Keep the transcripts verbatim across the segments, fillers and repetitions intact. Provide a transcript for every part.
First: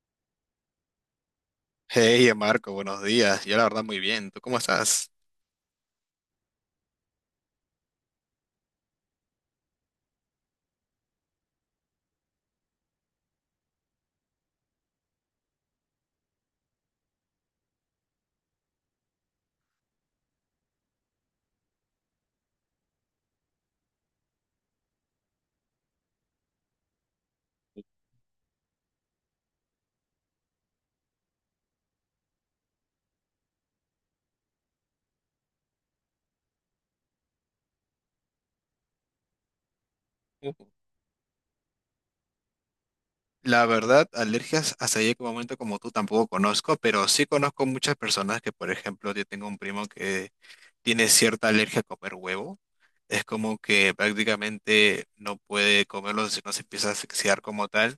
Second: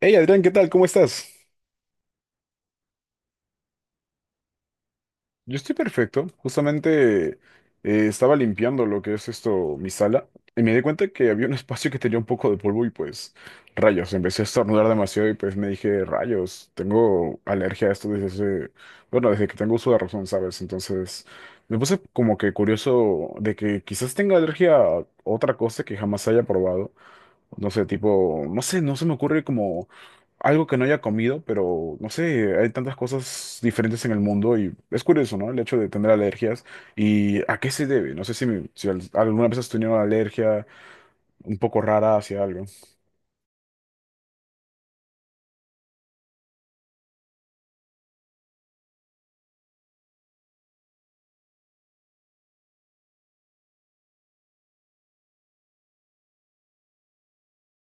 Hey Adrián, ¿qué tal? ¿Cómo estás? Hey, Marco, buenos días. Yo la verdad muy bien. ¿Tú cómo estás? Yo estoy perfecto. Justamente eh, estaba limpiando lo que es esto, mi sala, y me di cuenta que había un espacio que tenía un poco de polvo y pues rayos, empecé a estornudar demasiado y pues me dije, rayos, tengo alergia a esto desde hace, bueno, desde que tengo uso de razón, ¿sabes? Entonces me puse como que curioso de que quizás tenga alergia a otra cosa que jamás haya probado. No sé, tipo, no sé, no se me ocurre como algo que no haya comido, pero no sé, hay tantas cosas diferentes en el mundo y es curioso, ¿no? El hecho de tener alergias y a qué se debe. No sé si, me- si al- alguna vez has tenido una Uh. alergia un poco rara hacia algo. La verdad, alergias hasta ahí que momento como tú tampoco conozco, pero sí conozco muchas personas que, por ejemplo, yo tengo un primo que tiene cierta alergia a comer huevo. Es como que prácticamente no puede comerlo si no se empieza a asfixiar como tal.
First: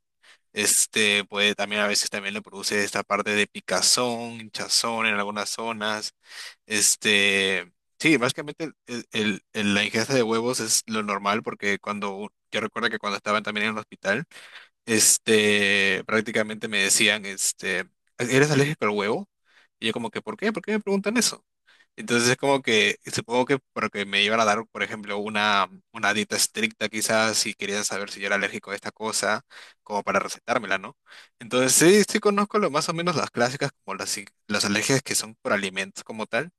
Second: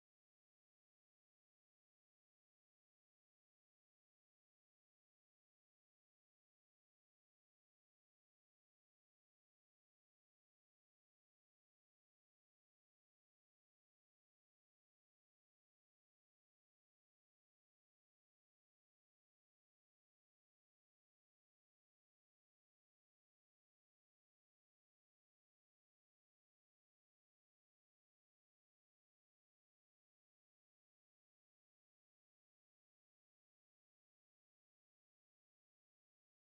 Este puede también a veces también le produce esta parte de picazón, hinchazón en algunas zonas. Este, sí, básicamente el- el- el- la ingesta de huevos es lo normal porque cuando, u- yo recuerdo que cuando estaba también en el hospital, este, prácticamente me decían, este, ¿eres alérgico al huevo? Y yo como que, ¿por qué? ¿Por qué me preguntan eso? Entonces es como que, supongo que porque me iban a dar, por ejemplo, una, una dieta estricta quizás si querían saber si yo era alérgico a esta cosa, como para recetármela, ¿no? Entonces sí, sí conozco lo, más o menos las clásicas, como las, i- las alergias que son por alimentos como tal.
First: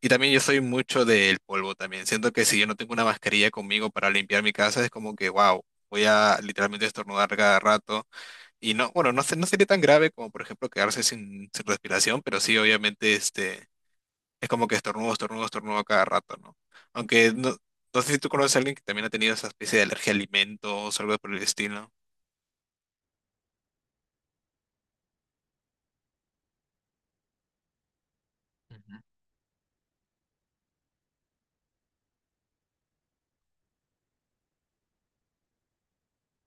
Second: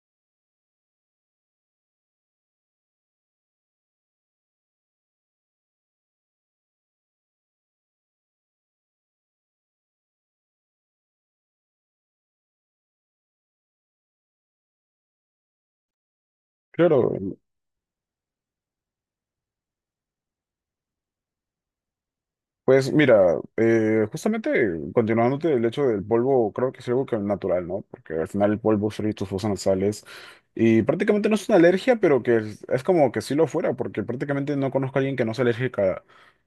Y también yo soy mucho del polvo también. Siento que si yo no tengo una mascarilla conmigo para limpiar mi casa, es como que, wow. Voy a literalmente estornudar cada rato. Y no, bueno, no, se- no sería tan grave como, por ejemplo, quedarse sin, sin respiración, pero sí, obviamente, este, es como que estornudo, estornudo, estornudo a cada rato, ¿no? Claro, Aunque no, no sé si tú conoces a alguien que también ha tenido esa especie de alergia a alimentos o algo por el estilo. pues mira, eh, justamente continuándote del hecho del polvo, creo que es algo que es natural, ¿no? Porque al final el polvo son tus fosas nasales y prácticamente no es una alergia, pero que es, es como que sí lo fuera, porque prácticamente no conozco a alguien que no sea alérgica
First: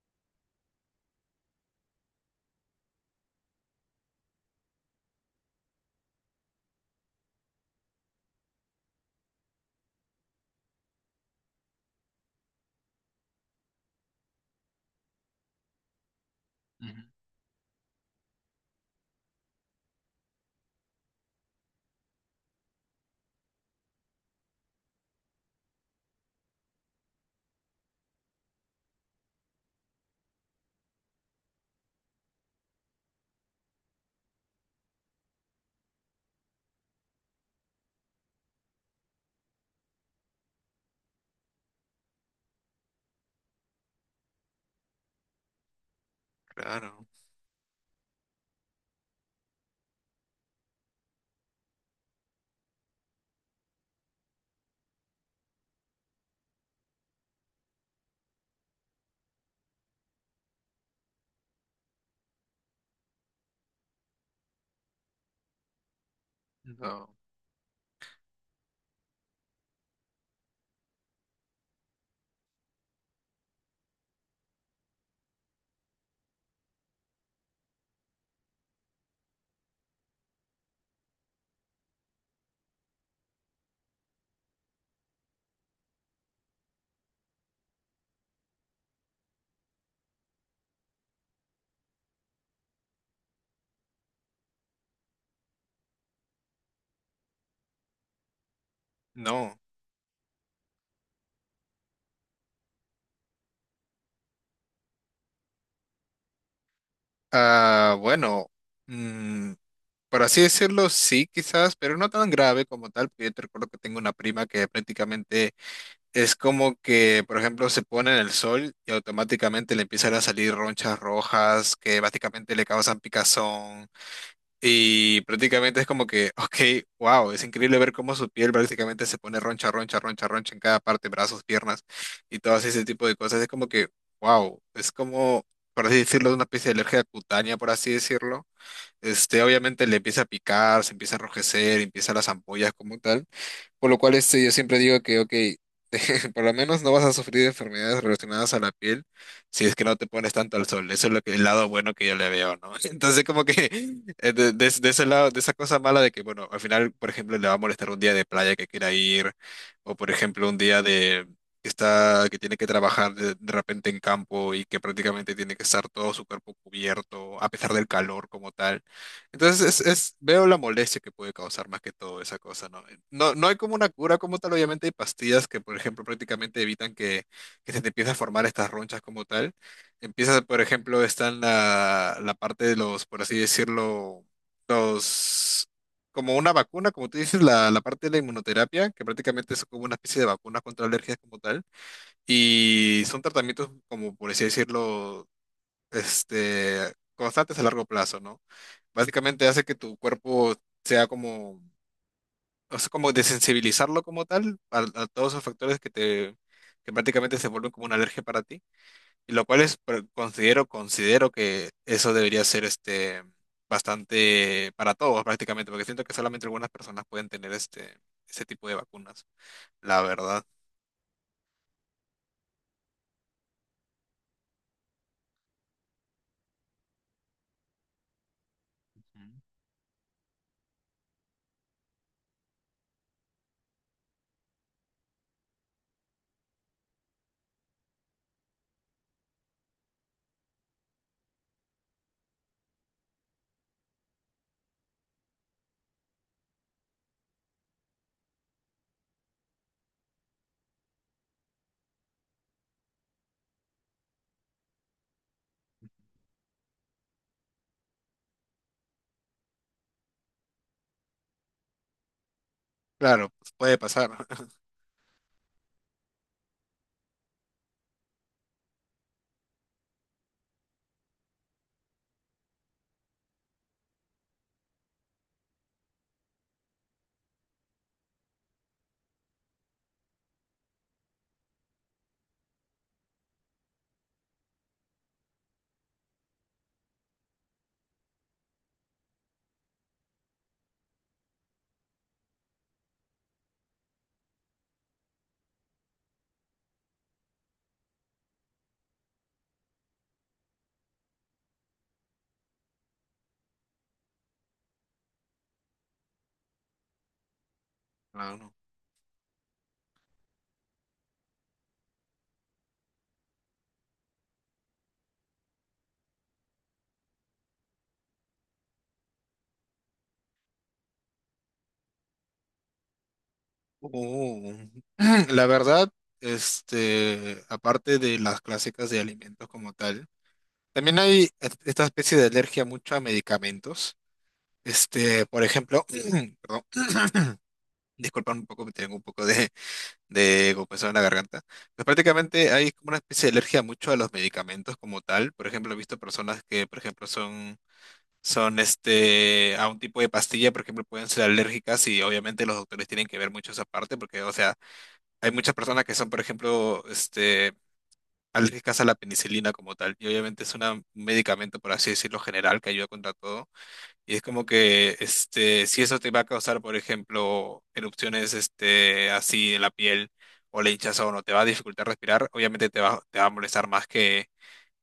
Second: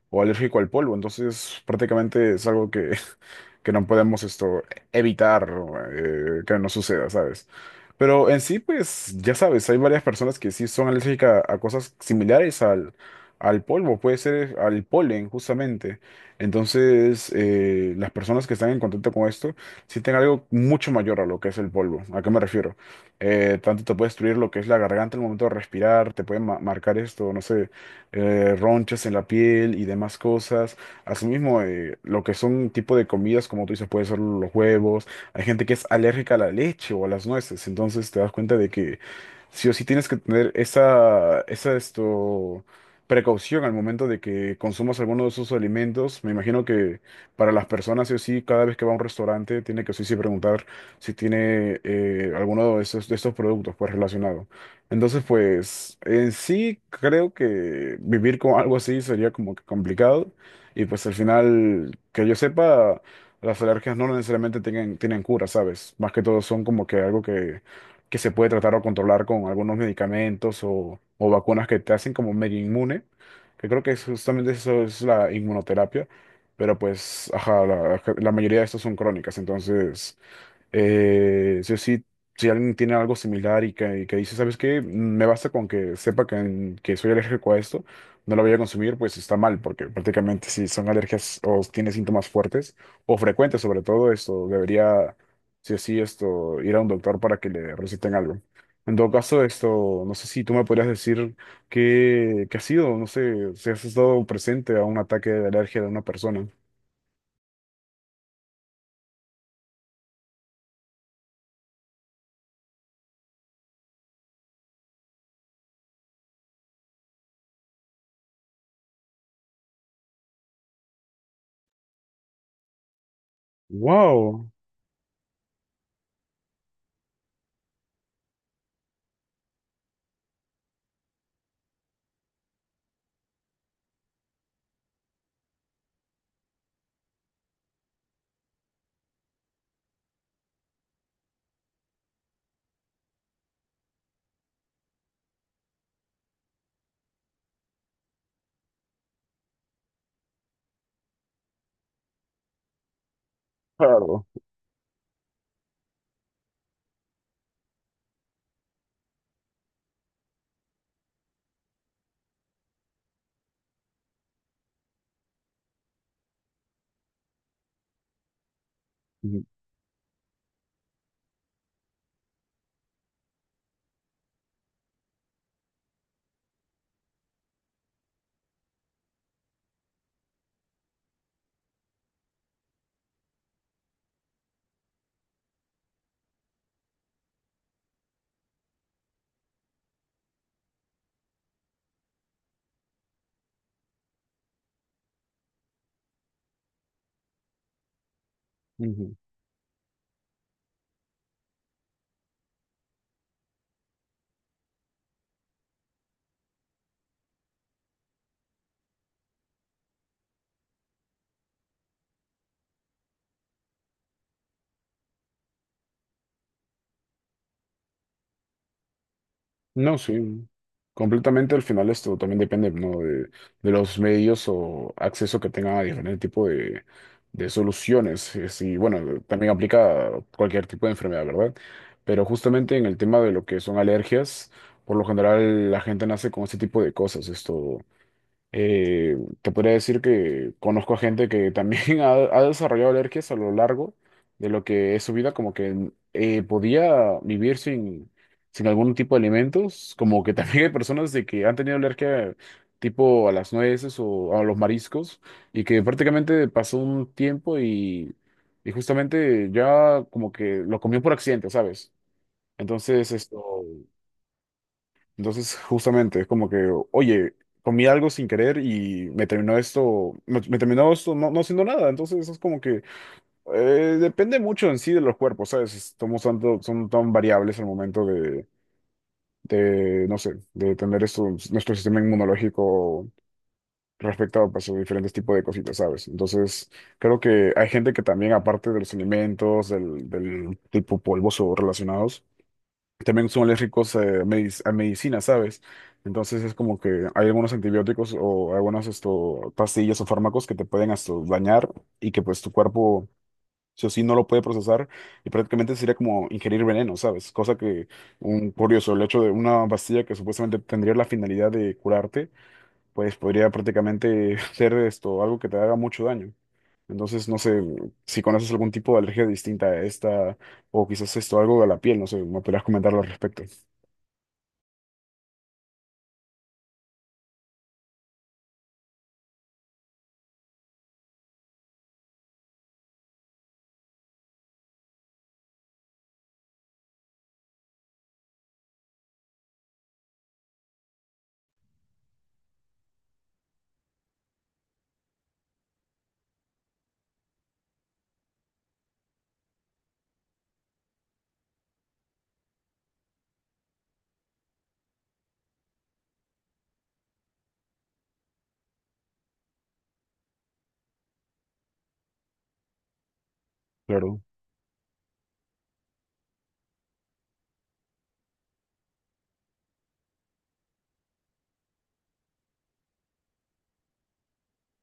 o alérgico al polvo, entonces prácticamente es algo que, que no podemos esto evitar eh, que no suceda, ¿sabes? Pero en sí, pues ya sabes, hay varias personas que sí son alérgicas a cosas similares al, al polvo, puede ser al polen justamente. Entonces, eh, las personas que están en contacto con esto sienten algo mucho mayor a lo que es el polvo. ¿A qué me refiero? Eh, tanto te puede destruir lo que es la garganta en el momento de respirar, te puede ma- marcar esto, no sé, eh, ronchas en la piel y demás cosas. Asimismo, eh, lo que son tipo de comidas, como tú dices, puede ser los huevos. Hay gente que es alérgica a la leche o a las nueces, entonces te das cuenta de que sí o sí tienes que tener esa, esa esto precaución al momento de que consumas alguno de esos alimentos. Me imagino que Claro. para las personas, sí o sí, cada vez que va a un restaurante, tiene que sí o sí preguntar si tiene eh, alguno de esos, de estos productos pues relacionado. Entonces, pues, en sí creo que vivir con algo así sería como que complicado. Y pues al final, que yo sepa, las alergias no necesariamente tienen, tienen cura, ¿sabes? Más que todo son como que No. algo que que se puede tratar o controlar con algunos medicamentos o, o vacunas que te hacen como medio inmune, que creo que es justamente eso es la inmunoterapia, pero pues, ajá, la, la mayoría de estos son crónicas, entonces... Eh, sí o sí, si alguien tiene algo similar y que, y que dice, ¿sabes qué? Me basta con que sepa que, que soy alérgico a esto, no lo voy a consumir, pues está mal, porque prácticamente si son alergias o tiene síntomas fuertes o frecuentes sobre todo, esto debería, sí o sí, esto, ir a un doctor para que le receten algo. En todo caso, No. esto, no sé si tú me podrías decir qué, qué ha sido, no sé, si has estado presente a un ataque de alergia de una persona. Ah, bueno, mm, por así decirlo, sí, quizás, pero no tan grave como tal, porque yo te recuerdo que tengo una prima que prácticamente es como que, por ejemplo, se pone en el sol y automáticamente le empiezan a salir ronchas rojas que básicamente le causan picazón. Wow, Y prácticamente es como que, ok, wow, es increíble ver cómo su piel prácticamente se pone roncha, roncha, roncha, roncha en cada parte, brazos, piernas y todo ese tipo de cosas. Es como que, wow, es como, por así decirlo, una especie de alergia cutánea, por así decirlo. Este, obviamente le empieza a picar, se empieza a enrojecer, empiezan las ampollas como tal. Por lo cual este, yo siempre digo que, ok, por lo menos no vas a sufrir de enfermedades relacionadas a la piel si es que no te pones tanto al sol. Eso es lo que, el lado bueno que yo le veo, ¿no? Entonces, como que claro. eh, de, de- de ese lado, de esa cosa mala de que, bueno, al final, por ejemplo, le va a molestar un día de playa que quiera ir, o por ejemplo, un día de que está, que tiene que trabajar de, de repente en campo y que prácticamente tiene que estar todo su cuerpo cubierto, a pesar del calor como tal. Entonces es, es- veo la molestia que puede causar más que todo esa cosa, ¿no? No, no hay como una cura como tal, obviamente hay pastillas que, por ejemplo, prácticamente evitan que, que se te empiecen a formar estas ronchas como tal. Empiezas, por ejemplo, está en la, la parte de los, por así decirlo, los, como una vacuna, como tú dices, la, la parte de la inmunoterapia, que prácticamente es como una especie de vacuna contra alergias como tal. Y son tratamientos como, por así decirlo, este, constantes a largo plazo, ¿no? Básicamente hace que tu cuerpo sea como, o sea, como desensibilizarlo como tal a, a todos esos factores que te, que prácticamente se vuelven como una alergia para ti, y lo cual es, pero considero, considero que eso debería ser este, bastante para todos prácticamente, porque siento que solamente algunas personas pueden tener este, ese tipo de vacunas, No, la verdad. sí, completamente al final esto también depende, ¿no? de, de los medios o acceso que tengan a diferente tipo de, de soluciones. Es- Y bueno, Ujú. también aplica a cualquier tipo de enfermedad, ¿verdad? Pero justamente en el tema de lo que son alergias, por lo general la gente nace con este tipo de cosas. Esto, eh, te podría decir que conozco a gente que también ha, ha desarrollado alergias a lo largo de lo que es su vida, como que eh, podía vivir sin, sin algún tipo de alimentos, como que también hay personas de que han tenido alergia tipo a las nueces o a los mariscos y que prácticamente pasó un tiempo y, y justamente ya como que lo comió por accidente, ¿sabes? Entonces Claro, esto... pues puede pasar. Entonces, justamente, es como que, oye, comí algo sin querer y me terminó esto, me, me terminó esto no, no siendo nada. Entonces, es como que eh, depende mucho en sí de los cuerpos, ¿sabes? Estamos tanto, son tan variables al momento de, de, no sé, de tener esto, nuestro sistema inmunológico respecto a pues, a diferentes tipos de cositas, ¿sabes? Entonces, creo que hay gente que también, aparte de los alimentos, del, del tipo polvoso relacionados, también son alérgicos eh, medic- a medicina, ¿sabes? Entonces es como que hay algunos antibióticos o algunas esto, pastillas o fármacos que te pueden esto, dañar y que pues tu cuerpo sí o sí no lo puede procesar y prácticamente sería como ingerir veneno, ¿sabes? Cosa que No, un no. curioso, el hecho de una pastilla que supuestamente tendría la finalidad de curarte, pues podría prácticamente ser esto, algo que te haga mucho daño. Entonces, no sé si conoces algún tipo de alergia distinta a esta o quizás esto algo de la piel, no sé, me podrías comentar al respecto. Oh, la verdad, este, aparte de las clásicas de alimentos como tal, también hay est- esta especie de alergia mucho a medicamentos. Este, por ejemplo, perdón, disculpa un poco, me tengo un poco de, de compresión en la garganta. Pues prácticamente hay como una especie de alergia mucho a los medicamentos como tal. Por ejemplo, he visto personas que, por ejemplo, son, son este, a un tipo de pastilla, por ejemplo, pueden ser alérgicas y obviamente los doctores tienen que ver mucho esa parte porque, o sea, hay muchas personas que son, por ejemplo, este, alérgicas a la penicilina como tal, y obviamente es una- un medicamento, por así decirlo, general que ayuda contra todo. Y Claro, es como que este, si eso te va a causar, por ejemplo, erupciones este, así en la piel o la hinchazón o no, te va a dificultar respirar, obviamente te va, te va a molestar más que,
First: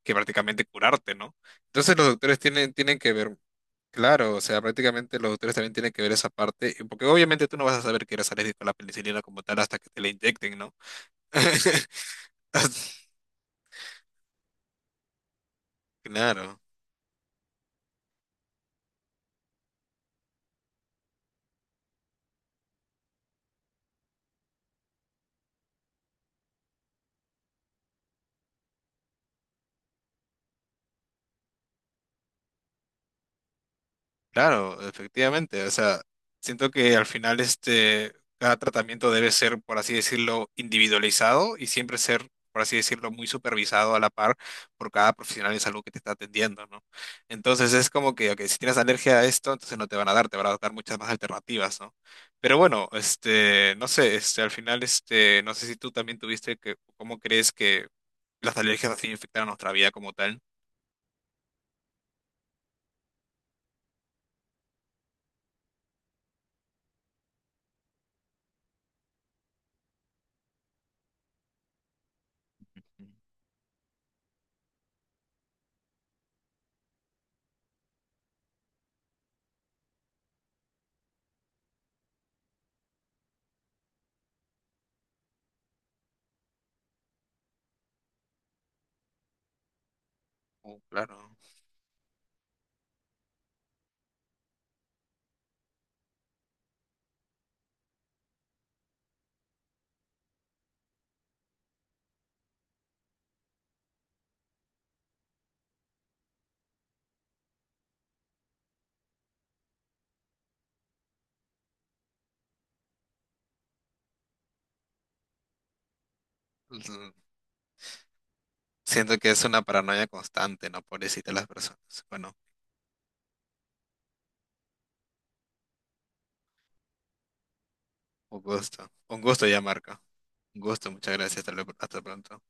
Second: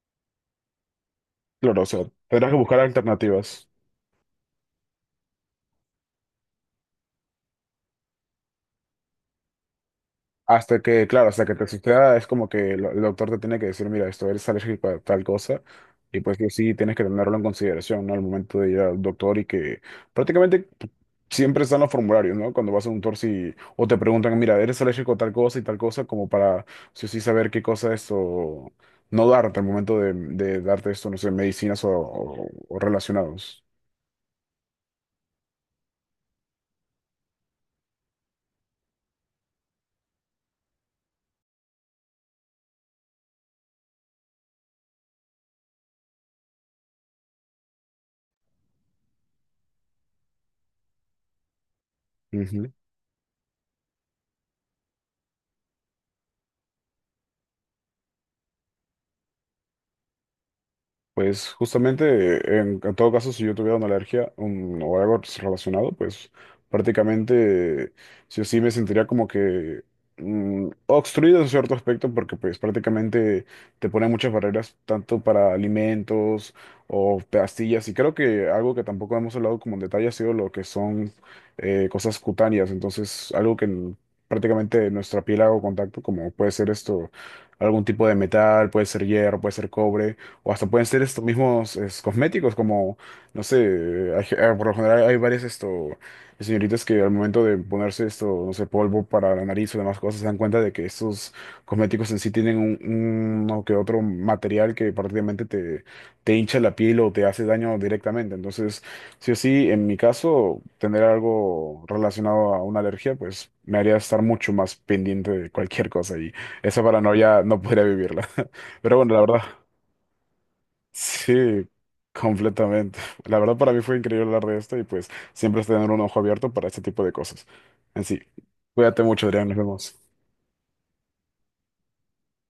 que prácticamente curarte, ¿no? claro, o Entonces sea, los doctores tendrás que tienen, buscar tienen que ver, alternativas. claro, o sea, prácticamente los doctores también tienen que ver esa parte, porque obviamente tú no vas a saber que eres alérgico a la penicilina como tal hasta que te la inyecten, ¿no? Hasta que, claro, hasta que te suceda, es como que el, el doctor te tiene que decir, mira, esto eres alérgico a tal cosa, y pues que Claro, sí tienes que tenerlo en consideración, ¿no? Al momento de ir al doctor y que prácticamente siempre están los formularios, ¿no? Cuando vas a un doctor si, o te preguntan, mira, eres alérgico a tal cosa y tal cosa, como para sí o sí saber qué cosa es o no darte al momento de, de darte esto, no sé, medicinas o, o- o relacionados. claro, efectivamente. O sea, siento que al final este, cada tratamiento debe ser, por así decirlo, individualizado y siempre ser, por así decirlo, muy supervisado a la par por cada profesional de salud que te está atendiendo, ¿no? Entonces es como que, ok, si tienes alergia a esto, entonces no te van a dar, te van a dar muchas más alternativas, ¿no? Pero bueno, este, no sé, este, al final, este, no sé si tú también tuviste que, ¿cómo crees que las alergias así afectaron nuestra vida como tal? Pues justamente, en, en todo caso, si yo tuviera una alergia un- o algo relacionado, pues prácticamente sí o sí me sentiría como que mm, obstruido en cierto aspecto, porque pues prácticamente te ponen muchas barreras, tanto para alimentos o pastillas, y creo que algo que tampoco hemos hablado como en detalle ha sido lo que son eh, cosas cutáneas, entonces algo que n- prácticamente nuestra piel hago contacto, como puede ser esto, algún tipo de metal, puede ser hierro, puede ser cobre o hasta Oh, pueden ser estos claro. mismos es, cosméticos, como, no sé, hay ge- eh, por lo general hay varias esto, señoritas que al momento de ponerse esto, no sé, polvo para la nariz o demás cosas, se dan cuenta de que estos cosméticos en sí tienen un, un- uno que otro material que prácticamente te, te hincha la piel o te hace daño directamente. Entonces, sí o sí, en mi caso, tener algo relacionado a una alergia, pues me haría estar mucho más pendiente de cualquier cosa y esa paranoia no podría vivirla. Pero bueno, Siento la que verdad. es una paranoia constante, ¿no? Pobrecita las Sí, personas. Bueno, completamente. La verdad para mí fue increíble hablar de esto y pues siempre es tener un ojo abierto para este tipo de cosas. En sí, un gusto. cuídate Un mucho, Adrián, gusto nos ya, Marco. vemos. Un gusto, muchas gracias. Hasta luego- hasta pronto.